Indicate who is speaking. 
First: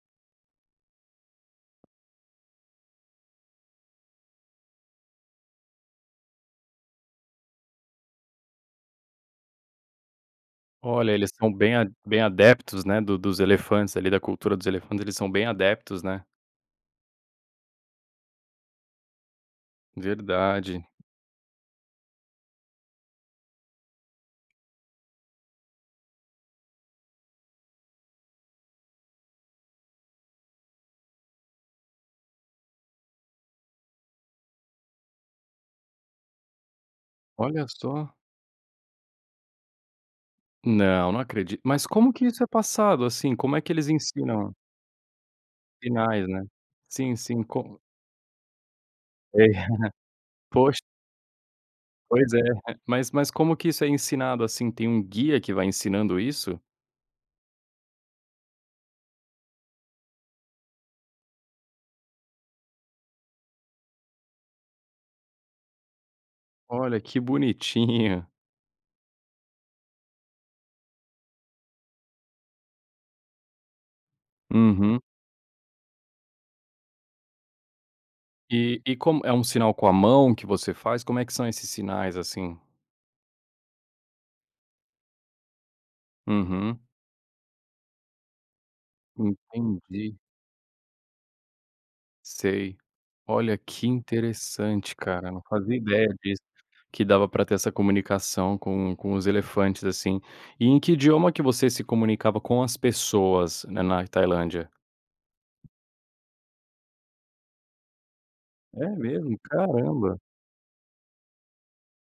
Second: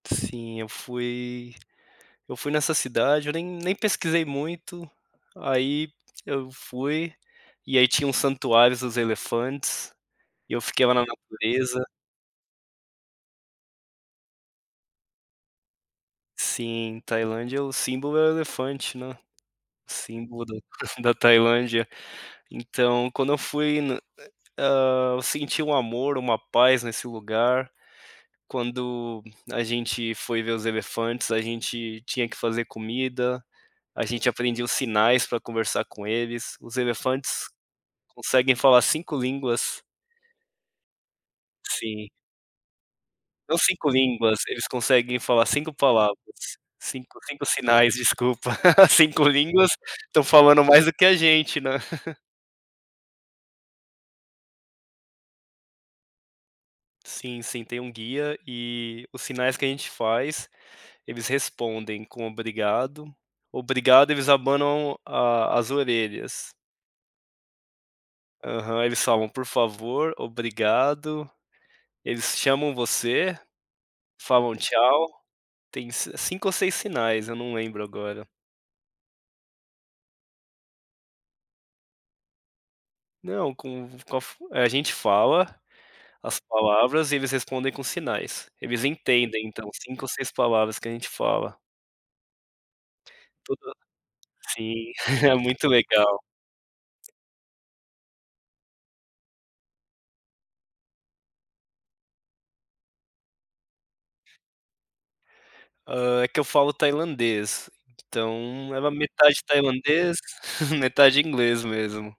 Speaker 1: Sim eu fui eu fui nessa cidade, eu nem nem pesquisei muito, aí eu fui, e aí tinha um santuários dos elefantes, e eu fiquei lá na
Speaker 2: Olha, eles são bem
Speaker 1: natureza.
Speaker 2: bem adeptos, né, do dos elefantes ali, da cultura dos elefantes, eles são bem adeptos, né.
Speaker 1: Sim, Tailândia, o símbolo é o elefante, né, símbolo da
Speaker 2: Verdade.
Speaker 1: da Tailândia. Então, quando eu fui no né. Ah, eu senti um amor, uma paz nesse lugar, quando a gente foi ver os elefantes, a gente tinha que fazer comida, a gente aprendia os sinais pra conversar com eles. Os elefantes
Speaker 2: Olha só!
Speaker 1: conseguem falar 5 línguas.
Speaker 2: Não, não acredito. Mas
Speaker 1: Sim.
Speaker 2: como que isso é passado, assim? Como
Speaker 1: Não
Speaker 2: é que eles
Speaker 1: 5 línguas,
Speaker 2: ensinam?
Speaker 1: eles conseguem falar 5 palavras.
Speaker 2: Sinais, né. Sim,
Speaker 1: cinco,
Speaker 2: sim.
Speaker 1: cinco
Speaker 2: Como
Speaker 1: sinais, desculpa, 5
Speaker 2: É,
Speaker 1: línguas, estão falando
Speaker 2: pois
Speaker 1: mais do que a gente, né.
Speaker 2: pois é. Mas mas como que isso é ensinado assim? Tem um guia que vai ensinando isso?
Speaker 1: Sim, sim. Tem um guia e os sinais que a gente faz, eles respondem com obrigado. Obrigado, eles abanam a as orelhas.
Speaker 2: Olha que bonitinho.
Speaker 1: Aham. Eles falam: "Por favor, obrigado". Eles chamam você, falam:
Speaker 2: Uhum.
Speaker 1: "Tchau". Tem s 5 ou 6 sinais, eu não lembro agora.
Speaker 2: E e como É um sinal com a mão que você faz? Como é que são esses sinais, assim?
Speaker 1: Não com v com a fu a gente fala, as
Speaker 2: Uhum.
Speaker 1: palavras e eles respondem com sinais, eles entendem então 5 ou
Speaker 2: Entendi.
Speaker 1: 6 palavras que a gente fala.
Speaker 2: Sei. Olha
Speaker 1: Tudo
Speaker 2: que
Speaker 1: Sim,
Speaker 2: interessante, cara,
Speaker 1: é
Speaker 2: não
Speaker 1: muito
Speaker 2: fazia ideia
Speaker 1: legal!
Speaker 2: disso, que dava pra ter essa comunicação com com os elefantes, assim. E em que idioma que você se comunicava com as pessoas, né, nai Tailândia?
Speaker 1: Ah, é que eu falo tailandês, então, é
Speaker 2: É
Speaker 1: uma metade
Speaker 2: mesmo?
Speaker 1: tailandês,
Speaker 2: Caramba!
Speaker 1: metade inglês mesmo.